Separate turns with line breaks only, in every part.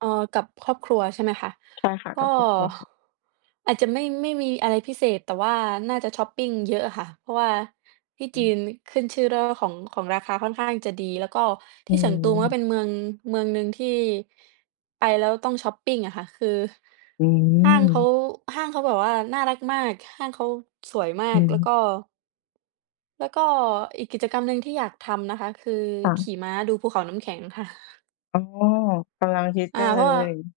เอ่อ กับครอบครัว ใช่ไหมคะ
ใช่ค่ะ
ก
ก
็
ับครอบครัว
อาจจะไม่ ไม่มีอะไรพิเศษ แต่ว่าน่าจะชอปปิงเยอะอะค่ะ เพราะว่าที่
อ
จ
ื
ี
ม
นขึ้นเรื่องชื่อของ ของราคาค่อนข้างจะดี แล้วก็
อ
ท
ื
ี่เฉิงตูมันก็
ม
เป็นเมือง เมืองหนึ่งที่ไปแล้วต้องชอปปิงอะค่ะ คือ
อื
ห้างเขา
ม
ห้างเขาแบบว่าน่ารักมาก ห้างเขาสวยมา
อ
ก แล้ว
ืม
ก็ แล้วก็อีกกิจกรรมหนึ่งที่อยากทำนะคะ คือ
ค่
ข
ะ
ี่ม้าดูภูเขาน้ำแข็งค่ะ
อ๋อ กำลังฮิต
อ
ก
า
ันเ
เ
ล
พราะว่า
ย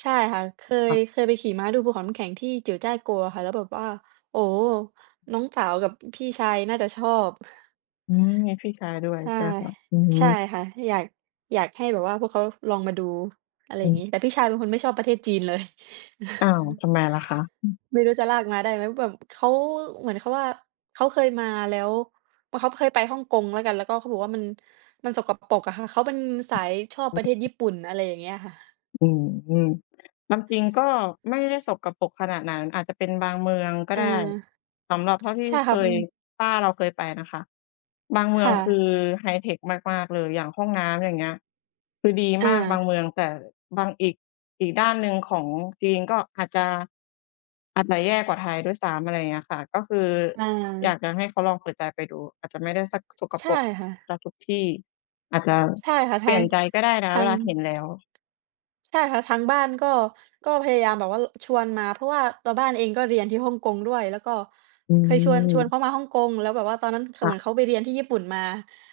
ใช่ค่ะ เค
ค
ย
่ะ
เคยไปขี่ม้าดูภูเขาน้ำแข็งที่ Jiuzhaigou อะค่ะ แล้วแบบว่า โอ้โฮ น้องสาวกับพี่ชายน่าจะชอบ
อืม มีพี่ชายด้วย
ใช่
ใช่ไหมคะ? อือฮ
ใช่
ึ
ค่ะ อยาก อยากให้แบบว่าพวกเขาลองมาดู อะไร
อื
อย่างงี้
ม
แต่พี่ชายเป็นคนไม่ชอบประเทศจีนเลย
อ้าว ทำไมล่ะคะ?
ไม่รู้จะลากมาได้ไหม แบบเขา เหมือนเขาว่า เขาเคยมาแล้ว อ้อ เขาเคยไปฮ่องกงแล้วกัน แล้วก็เขาบอกว่ามัน มันสกปรกอะค่ะ เขาเป็นสายชอบประเทศญี่ปุ่น อะไรอย่างเงี้ยค่ะ
อืม ความจริงก็ไม่ได้สกปรกขนาดนั้น อาจจะเป็นบางเมืองก็
อา
ได้ สำหรับเท่าที่
ใช่
เค
ค่ะ อื
ย
ม
ป้าเราเคยไปนะคะ บางเมื
ค
อง
่
คือ
ะ
ไฮเทกมาก ๆ เลย อย่างห้องน้ำ อย่างเงี้ย คือดี
อ
มากบาง
า
เมือง แต่บางอีก อีกด้านหนึ่งของจีนก็อาจจะ อาจจะแย่กว่าไทยด้วยซ้ำ อะไรอย่างเงี้ยค่ะ ก็คือ
อ
อยาก
า
จะให้เขาลองเปิดใจไปดู อาจจะไม่ได้สักสก
ใช
ป
่
รก
ค่
เ
ะ
สียทุกที่ อาจจะ
ใช่ค่ะ
เป
ท
ล
า
ี่ย
ง
นใจก็ได้นะ
ทา
เว
ง
ลาเห็นแล้ว
ใช่ค่ะ ทางบ้านก็ ก็พยายามแบบว่า ล ชวนมา เพราะว่าตัวบ้านเองก็เรียนที่ฮ่องกงด้วย แล้วก็
อื
เคยชวน ชวน
ม
เขามาฮ่องกง แล้วแบบว่าตอนนั้น ข
ค
เ
่
หมื
ะ
อนเขาไปเรียนที่ญี่ปุ่นมา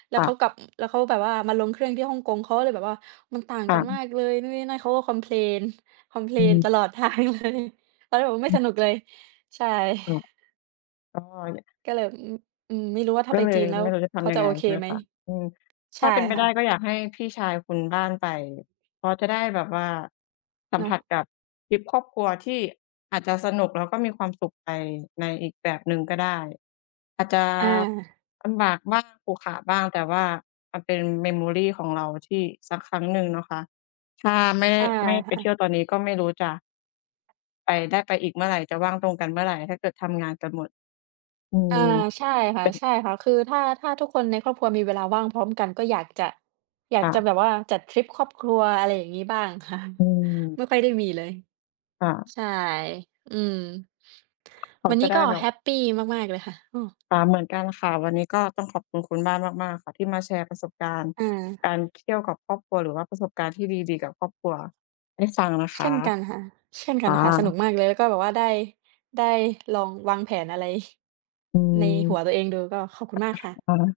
แล้
ค
ว
่
เขา
ะ
กลับ แล้วเขาแบบว่ามาลงเครื่องที่ฮ่องกง เขาก็เลยแบบว่า มันต่าง
ค่
กันม
ะ
ากเลยนู่นนี่นั่น เขาก็คอมเพลน คอมเพล
อื
น
ม
ตลอด ทางเลย ตอนนั้นแบบก็ไม่
อื
ส
อ
นุกเลย ใช่
ก็เลย
ก็เลย อืม อืม ไม่รู้ว่าถ้
ก
า
็
ไป
เล
จี
ย
นแล้
ไม
ว
่รู้จะท
เขา
ำยั
จ
ง
ะ
ไง
โอเค
ใช่ไหม
ไหม
คะ อืม
ใ
ถ
ช
้
่
าเป็นไป
ค่
ได้
ะ
ก็อยากให้พี่ชายคุณบ้านไป เพราะจะได้แบบว่าสัม
เน
ผ
าะ
ัสกับทริปครอบครัว ที่อาจจะสนุกแล้วก็มีความสุขไปในอีกแบบหนึ่งก็ได้ อาจจะ
อา
ลำบากบ้าง ขรุขระบ้าง แต่ว่ามันเป็น Memory ของเราที่สักครั้งหนึ่งนะคะ ถ้าไม่
ใช่
ไม่ไ
ค
ป
่
เท
ะ
ี่ยวตอนนี้ก็ไม่รู้จะ ไป ได้ไปอีกเมื่อไร จะว่างตรงกันเมื่อไร ถ้าเกิดทำงานกันหมด อื
อา
ม
ใช่ค่
เ
ะ
ป็น
ใช่ค่ะ คือถ้า ถ้าทุกคนในครอบครัวมีเวลาว่างพร้อมกัน ก็อยากจะ อยา
ค
ก
่
จะ
ะ
แบบว่าจัดทริปครอบครัว อะไรอย่างงี้บ้างค่ะ
อือ
ไม่ค่อยได้มีเลย
ค่ะ
ใช่ อืม
เขา
วัน
จ
น
ะ
ี้
ได้
ก็
แบ
แ
บ
ฮปปีมาก ๆ เลยค่ะ อือ
อา เหมือนกันค่ะ วันนี้ก็ต้องขอบคุณคุณบ้านมาก ๆ ค่ะ ที่มาแชร์ประสบการณ์
อา
การเที่ยวกับครอบครัว หรือว่าประสบการณ์ที่ดี ๆ กับครอบครัวให้ฟังนะ
เ
ค
ช่
ะ
นกันค่ะ เช่นก
ค
ัน
่
ค่ะ สนุก
ะ
มากเลย แล้วก็แบบว่าได้ ได้ลองวางแผนอะไร
อื
ใน
อ
หัวตัวเองดู ก็ขอบคุณมากค่ะ
ค่ะ